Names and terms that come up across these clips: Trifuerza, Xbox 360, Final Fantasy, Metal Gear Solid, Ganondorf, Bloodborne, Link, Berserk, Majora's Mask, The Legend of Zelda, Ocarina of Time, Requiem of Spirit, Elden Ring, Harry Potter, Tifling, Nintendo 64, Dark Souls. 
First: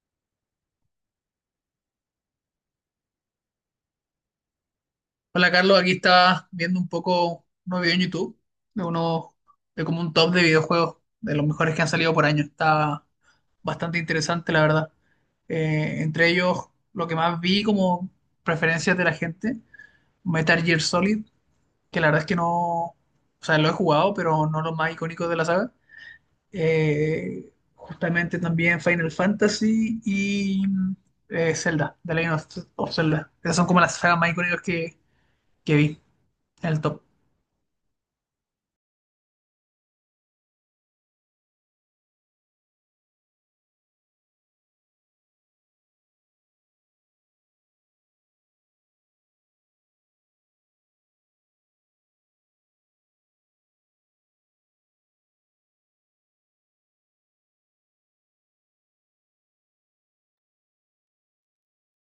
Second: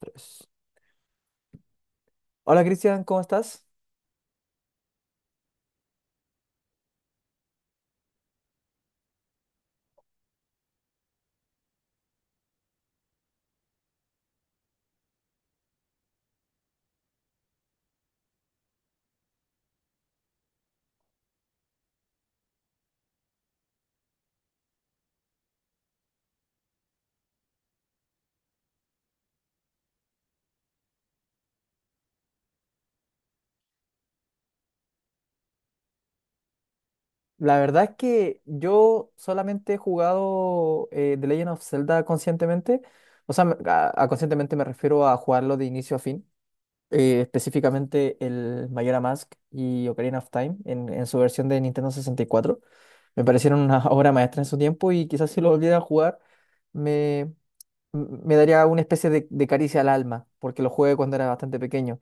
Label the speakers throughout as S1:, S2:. S1: Tres. Hola Cristian, ¿cómo estás?
S2: Hola Carlos, aquí estaba viendo un poco un video en YouTube de unos de como un top de videojuegos de los mejores que han salido por año. Está bastante interesante, la verdad. Entre ellos, lo que más vi como preferencias de la gente, Metal Gear Solid, que la verdad es que no, o sea, lo he jugado, pero no los más icónicos de la saga. Justamente también Final Fantasy y Zelda, The Legend of Zelda. Esas son como las sagas más icónicas que vi en el top.
S1: La verdad es que yo solamente he jugado The Legend of Zelda conscientemente. O sea, a conscientemente me refiero a jugarlo de inicio a fin. Específicamente el Majora's Mask y Ocarina of Time en su versión de Nintendo 64. Me parecieron una obra maestra en su tiempo y quizás si lo volviera a jugar me, me daría una especie de caricia al alma porque lo jugué cuando era bastante pequeño.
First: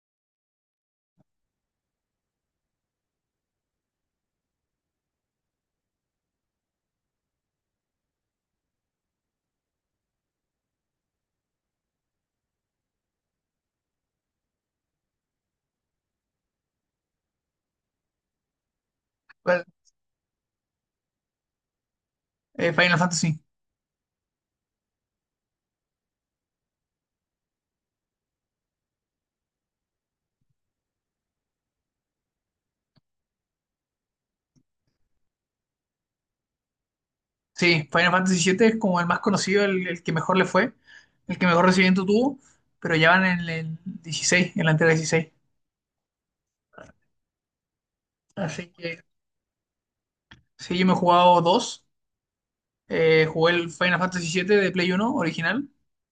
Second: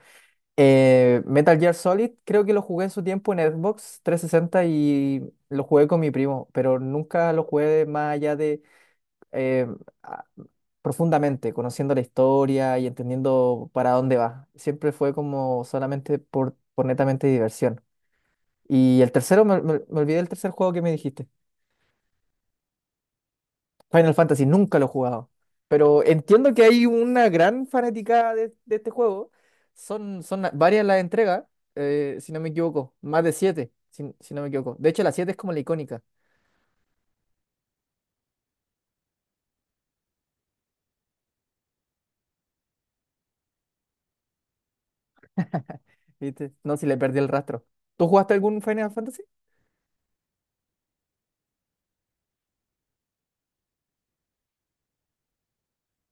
S1: Metal Gear Solid, creo que lo jugué en su tiempo en Xbox 360 y lo jugué con mi primo, pero nunca lo jugué más allá de eh, a- profundamente, conociendo la historia y entendiendo para dónde va. Siempre fue como solamente por netamente diversión. Y el tercero,
S2: ¿Cuál?
S1: me olvidé del tercer juego que me dijiste.
S2: Final Fantasy.
S1: Final Fantasy nunca lo he jugado, pero entiendo que hay una gran fanaticada de este juego. Son, son varias las entregas, si no me equivoco, más de siete, si, si no me equivoco. De hecho, la siete es como la icónica,
S2: Sí, Final Fantasy 7 es como el más conocido, el que mejor le fue, el que mejor recibimiento tuvo, pero ya van en el 16, en la entrega 16.
S1: ¿viste? No, si le perdí el rastro. ¿Tú jugaste algún
S2: Así
S1: Final
S2: que
S1: Fantasy?
S2: sí, yo me he jugado dos. Jugué el Final Fantasy 7 de Play Uno original.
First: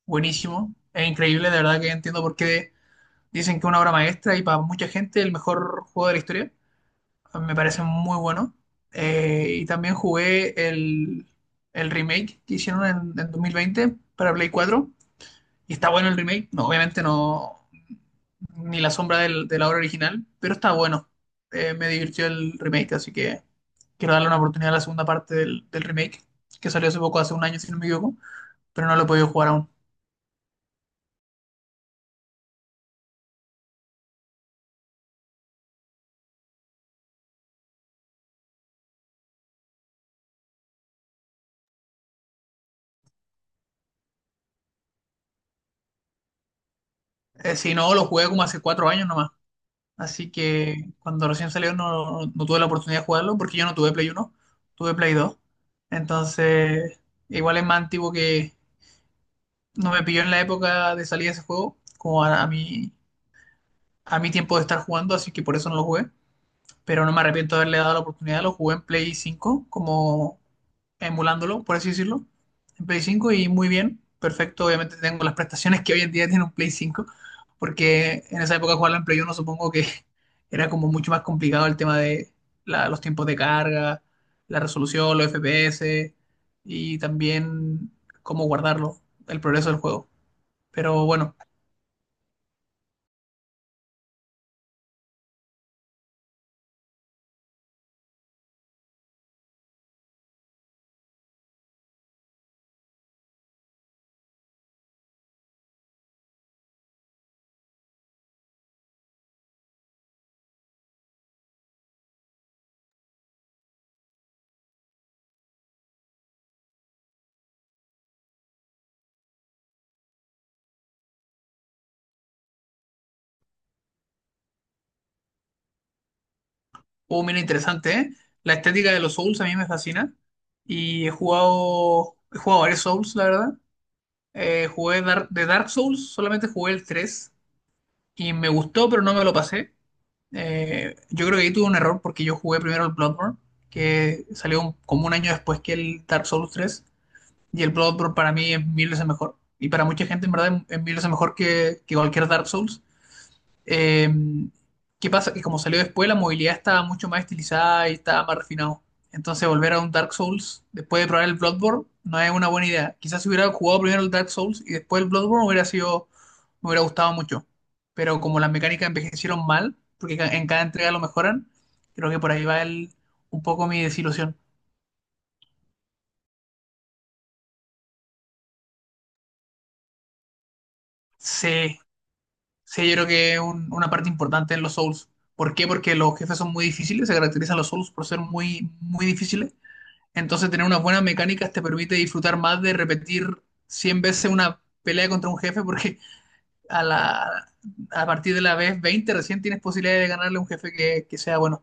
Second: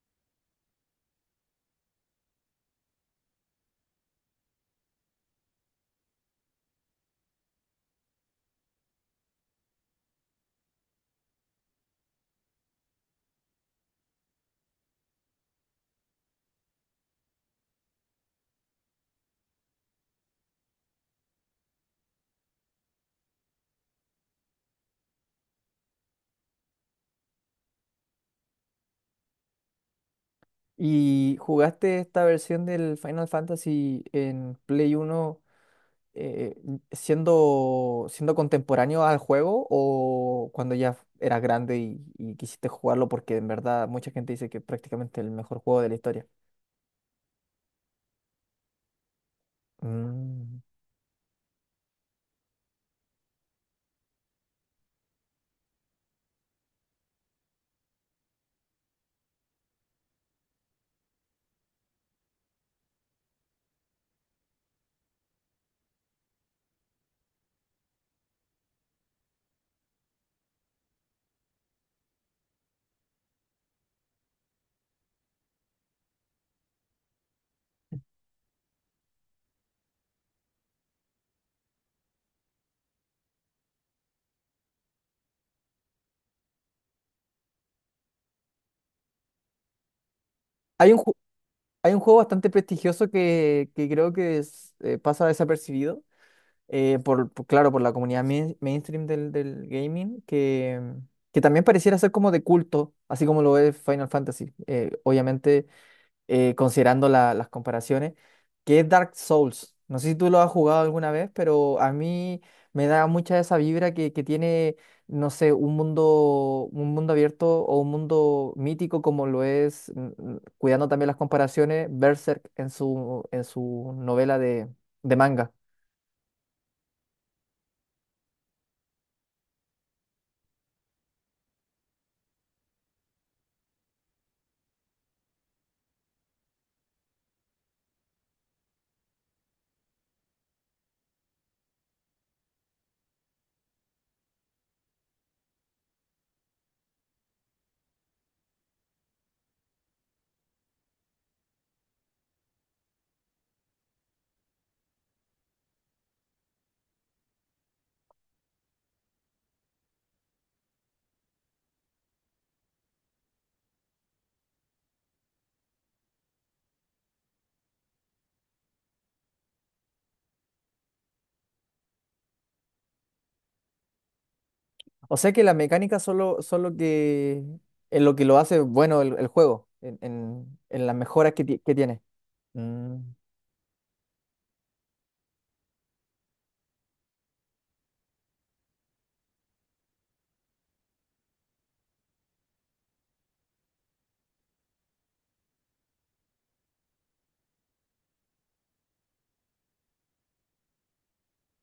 S2: Buenísimo. Es increíble, de verdad que entiendo por qué dicen que es una obra maestra y para mucha gente el mejor juego de la historia. A mí me parece muy bueno. Y también jugué el remake que hicieron en 2020 para Play 4. ¿Y está bueno el remake? No, obviamente no, ni la sombra del- de la obra original, pero está bueno. Me divirtió el remake, así que quiero darle una oportunidad a la segunda parte del remake, que salió hace poco, hace un año, si no me equivoco, pero no lo he podido jugar aún.
S1: ¿Y jugaste esta versión del Final Fantasy en Play Uno, eh, siendo, siendo contemporáneo al juego o cuando ya eras grande y quisiste jugarlo porque en verdad mucha gente dice que es prácticamente el mejor juego de la historia?
S2: Si no, lo jugué como hace 4 años nomás. Así
S1: Mm.
S2: que cuando recién salió no, no tuve la oportunidad de jugarlo, porque yo no tuve Play uno, tuve Play dos. Entonces, igual es más antiguo que, no me pilló en la época de salida de ese juego, como a mí, a mi tiempo de estar jugando, así que por eso no lo jugué. Pero no me arrepiento de haberle dado la oportunidad. Lo jugué en Play 5 como emulándolo, por así decirlo. En Play 5 y muy bien, perfecto. Obviamente tengo las prestaciones que hoy en día tiene un Play 5 porque en esa época jugarla en Play uno supongo que era como mucho más complicado el tema de la- los tiempos de carga, la resolución, los FPS y también cómo guardarlo, el progreso del juego.
S1: Hay un,
S2: Pero
S1: ju-
S2: bueno,
S1: Hay un juego bastante prestigioso que creo que es, pasa desapercibido, claro, por la comunidad mainstream del, del gaming, que también pareciera ser como de culto, así como lo es Final Fantasy. Obviamente considerando las comparaciones, que es Dark Souls. No sé si tú lo has jugado alguna vez, pero a mí me da mucha esa vibra que tiene, no sé, un mundo abierto o un mundo mítico como lo es, cuidando también las comparaciones, Berserk en su novela de manga.
S2: oh, mira, interesante, ¿eh? La estética de los Souls a mí me fascina. Y he jugado varios Souls, la verdad. Jugué Dar- de Dark Souls, solamente jugué el 3. Y me gustó, pero no me lo pasé. Yo creo que ahí tuve un error porque yo jugué primero el Bloodborne, que salió un- como un año después que el Dark Souls 3. Y el Bloodborne para mí es mil veces mejor. Y para mucha gente, en verdad, es mil veces mejor que cualquier Dark Souls. Eh, ¿Qué pasa? Que como salió después, la movilidad estaba mucho más estilizada y estaba más refinado. Entonces, volver a un Dark Souls después de probar el Bloodborne no es una buena idea. Quizás si hubiera jugado primero el Dark Souls y después el Bloodborne hubiera sido, me hubiera gustado mucho. Pero como las mecánicas envejecieron mal, porque ca- en cada entrega lo mejoran, creo que por ahí va un poco mi desilusión.
S1: O sea que las mecánicas solo que es lo que lo hace bueno el juego, en, en las mejoras que, que
S2: Sí,
S1: tiene.
S2: sí, yo
S1: Mm.
S2: creo que es un- una parte importante en los Souls. ¿Por qué? Porque los jefes son muy difíciles, se caracterizan los Souls por ser muy, muy difíciles. Entonces, tener unas buenas mecánicas te permite disfrutar más de repetir 100 veces una pelea contra un jefe, porque a la, a partir de la vez 20 recién tienes posibilidad de ganarle a un jefe que sea bueno.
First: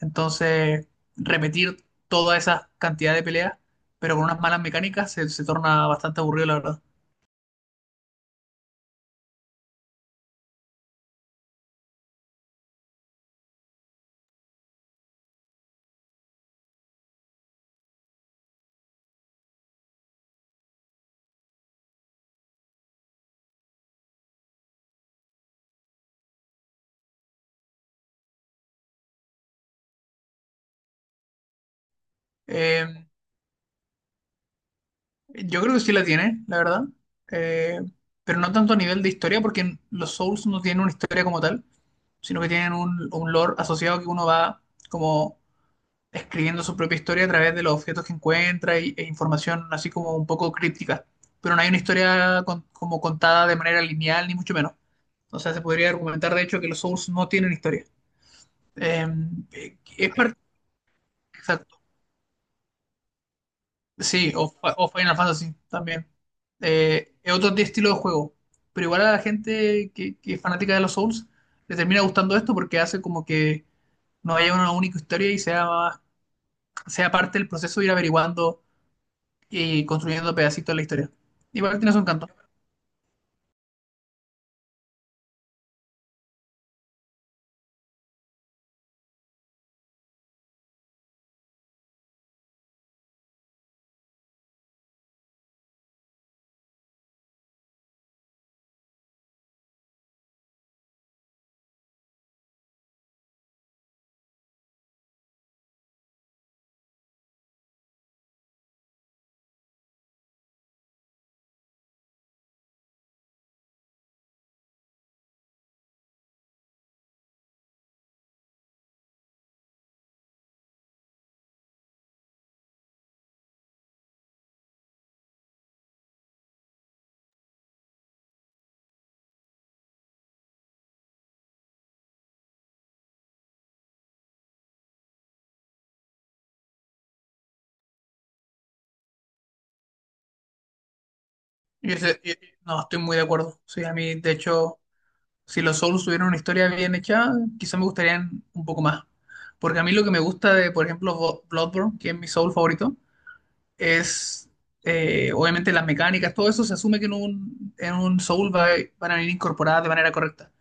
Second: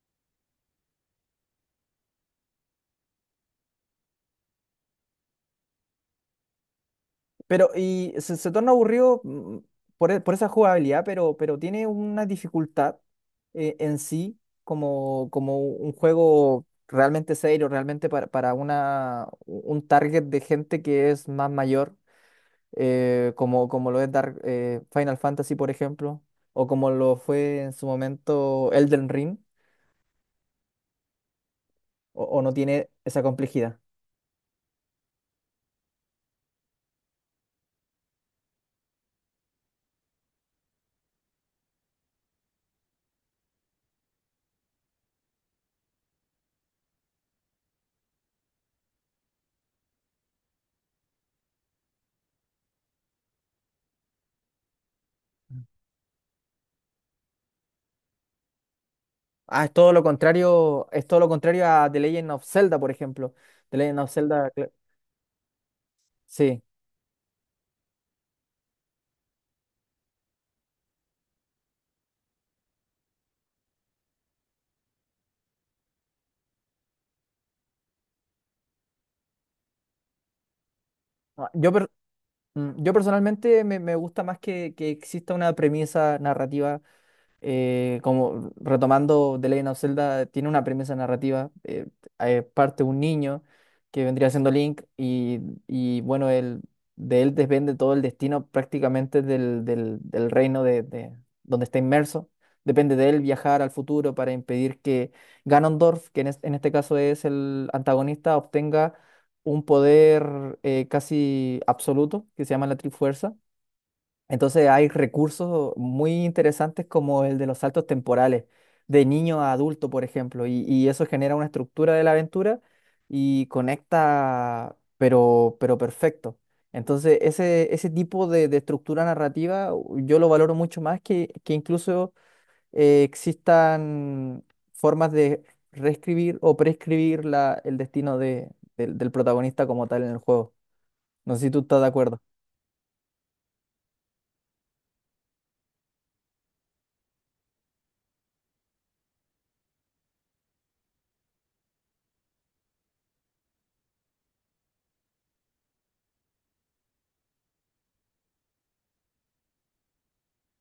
S2: Entonces, repetir toda esa cantidad de peleas, pero con unas malas mecánicas, se torna bastante aburrido, la verdad.
S1: Pero y se torna aburrido por, por esa jugabilidad, pero tiene una dificultad en sí como, como un juego realmente serio, realmente para una, un target de gente que es más mayor, como, como lo es Final Fantasy, por ejemplo, o como lo fue en su momento Elden Ring, o no
S2: Eh,
S1: tiene esa complejidad.
S2: yo creo que sí la tiene, la verdad. Eh, pero no tanto a nivel de historia, porque los Souls no tienen una historia como tal, sino que tienen un lore asociado que uno va como escribiendo su propia historia a través de los objetos que encuentra y- e información así como un poco críptica. Pero no hay una historia con- como contada de manera lineal, ni mucho menos. O sea, se podría argumentar, de hecho, que los Souls no tienen historia.
S1: Ah, es todo lo
S2: Es parte...
S1: contrario, es todo lo contrario
S2: Exacto.
S1: a The Legend of Zelda, por ejemplo. The Legend of
S2: Sí, o,
S1: Zelda,
S2: fa- o Final Fantasy también.
S1: sí.
S2: Es otro t- estilo de juego. Pero igual a la gente que es fanática de los Souls le termina gustando esto porque hace como que no haya una única historia y sea, más- sea parte del proceso de ir averiguando y construyendo pedacitos de la historia.
S1: Ah, Yo,
S2: Igual
S1: per-
S2: tiene su encanto.
S1: yo personalmente me gusta más que exista una premisa narrativa como retomando The Legend of Zelda, tiene una premisa narrativa. Parte un niño que vendría siendo Link y, bueno, él, de él depende todo el destino prácticamente del, del reino de, donde está inmerso. Depende de él viajar al futuro para impedir que Ganondorf, que en, en este caso es el antagonista, obtenga un poder casi absoluto que se llama la Trifuerza, entonces hay recursos muy interesantes como el de los saltos temporales, de niño a adulto, por ejemplo, y eso genera una estructura de la aventura y conecta, pero perfecto. Entonces ese tipo de estructura narrativa yo lo valoro mucho más que incluso existan formas de reescribir o prescribir la, el destino del del protagonista como tal en el juego. No sé si tú estás de
S2: Y
S1: acuerdo.
S2: ese- y- no, estoy muy de acuerdo. Sí, a mí, de hecho, si los Souls tuvieran una historia bien hecha, quizá me gustarían un poco más. Porque a mí lo que me gusta de, por ejemplo, Bo- Bloodborne, que es mi Soul favorito, es obviamente las mecánicas, todo eso se asume que en en un Soul va- van a venir incorporadas de manera correcta.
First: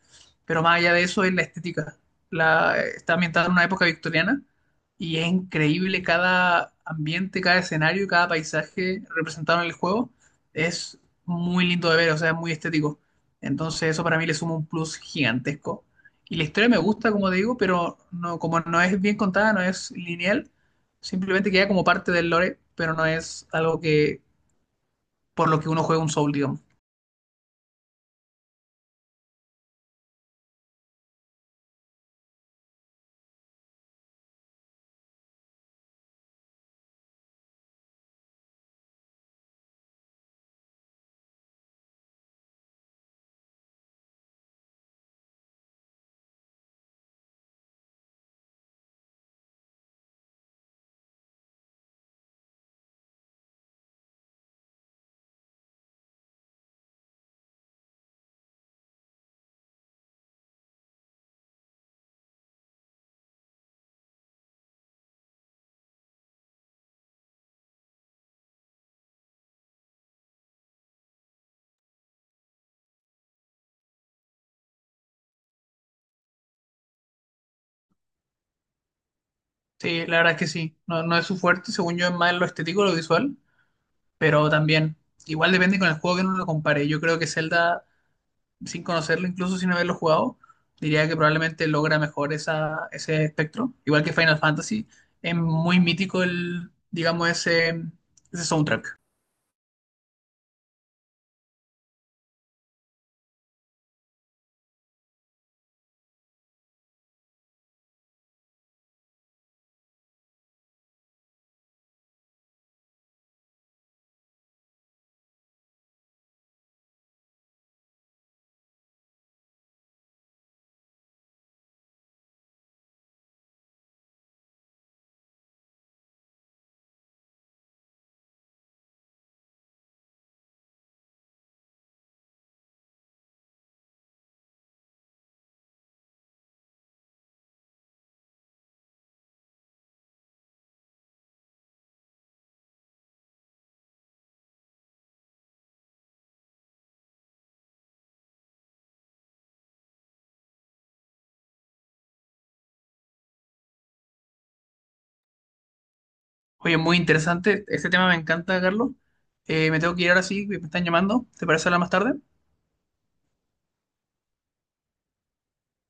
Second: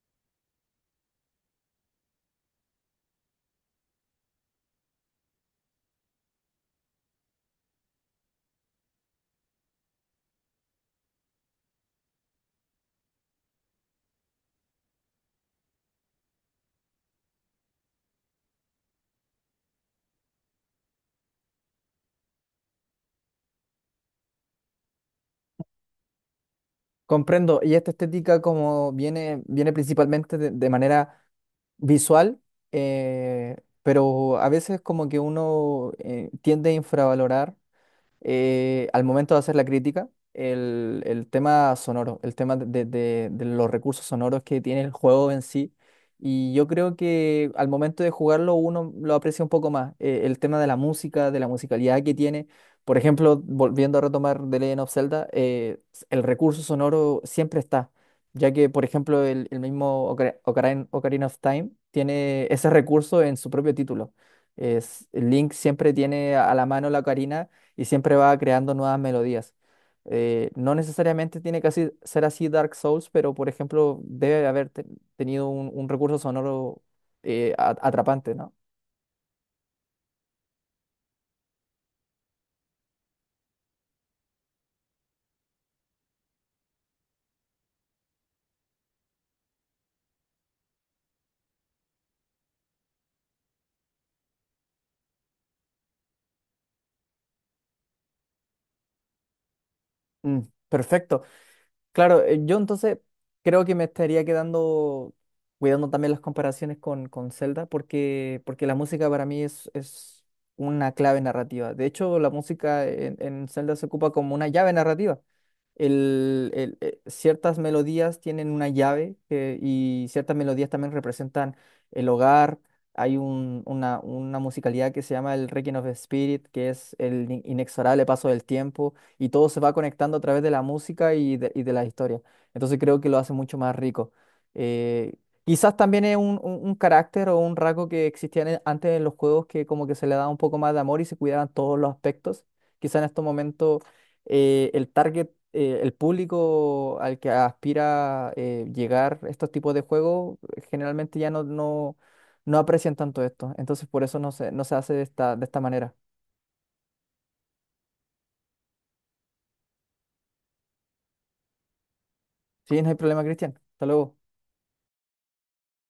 S2: Pero más allá de eso es la estética. La, está ambientada en una época victoriana y es increíble cada ambiente, cada escenario, cada paisaje representado en el juego. Es muy lindo de ver, o sea, es muy estético. Entonces eso para mí le suma un plus gigantesco. Y la historia me gusta, como te digo, pero no, como no es bien contada, no es lineal, simplemente queda como parte del lore, pero no es algo que por lo que uno juega un Soul, digamos.
S1: Comprendo, y esta estética como viene, viene principalmente de manera visual, eh, pero a veces como que uno tiende a infravalorar al momento de hacer la crítica, el tema sonoro, el tema de, de los recursos sonoros que tiene el juego en sí. Y yo creo que al momento de jugarlo uno lo aprecia un poco más. El tema de la música, de la musicalidad que tiene. Por ejemplo, volviendo a retomar The Legend of Zelda, el recurso sonoro siempre está, ya que, por ejemplo, el mismo Ocarina of Time tiene ese recurso en su propio título. Es, Link siempre tiene a la mano la ocarina y siempre va creando nuevas melodías. No necesariamente tiene que ser así Dark Souls, pero por ejemplo debe haber tenido un recurso sonoro atrapante, ¿no?
S2: Sí, la verdad es que sí, no, no es su fuerte, según yo es más lo estético, lo visual, pero también, igual depende con el juego que uno lo compare. Yo creo que Zelda, sin conocerlo, incluso sin haberlo jugado, diría que probablemente logra mejor esa, ese espectro. Igual que Final Fantasy, es muy mítico el, digamos, ese soundtrack.
S1: Mm, perfecto. Claro, yo entonces creo que me estaría quedando cuidando también las comparaciones con Zelda, porque, porque la música para mí es una clave narrativa. De hecho, la música en Zelda se ocupa como una llave narrativa. Ciertas melodías tienen una llave y ciertas melodías también representan el hogar. Una musicalidad que se llama el Requiem of Spirit, que es el inexorable paso del tiempo y todo se va conectando a través de la música y de las historias. Entonces creo que lo hace mucho más rico. Eh, quizás también es un, un carácter o un rasgo que existía antes en los juegos que como que se le daba un poco más de amor y se cuidaban todos los aspectos. Quizás en estos momentos el target, el público al que aspira llegar estos tipos de juegos, generalmente ya no aprecian tanto esto. Entonces por eso no se hace de esta manera.
S2: Oye, muy interesante. Este tema me encanta, Carlos. Me tengo que ir ahora sí, me están llamando. ¿Te parece hablar más tarde?
S1: Sí, no hay problema, Cristian. Hasta luego.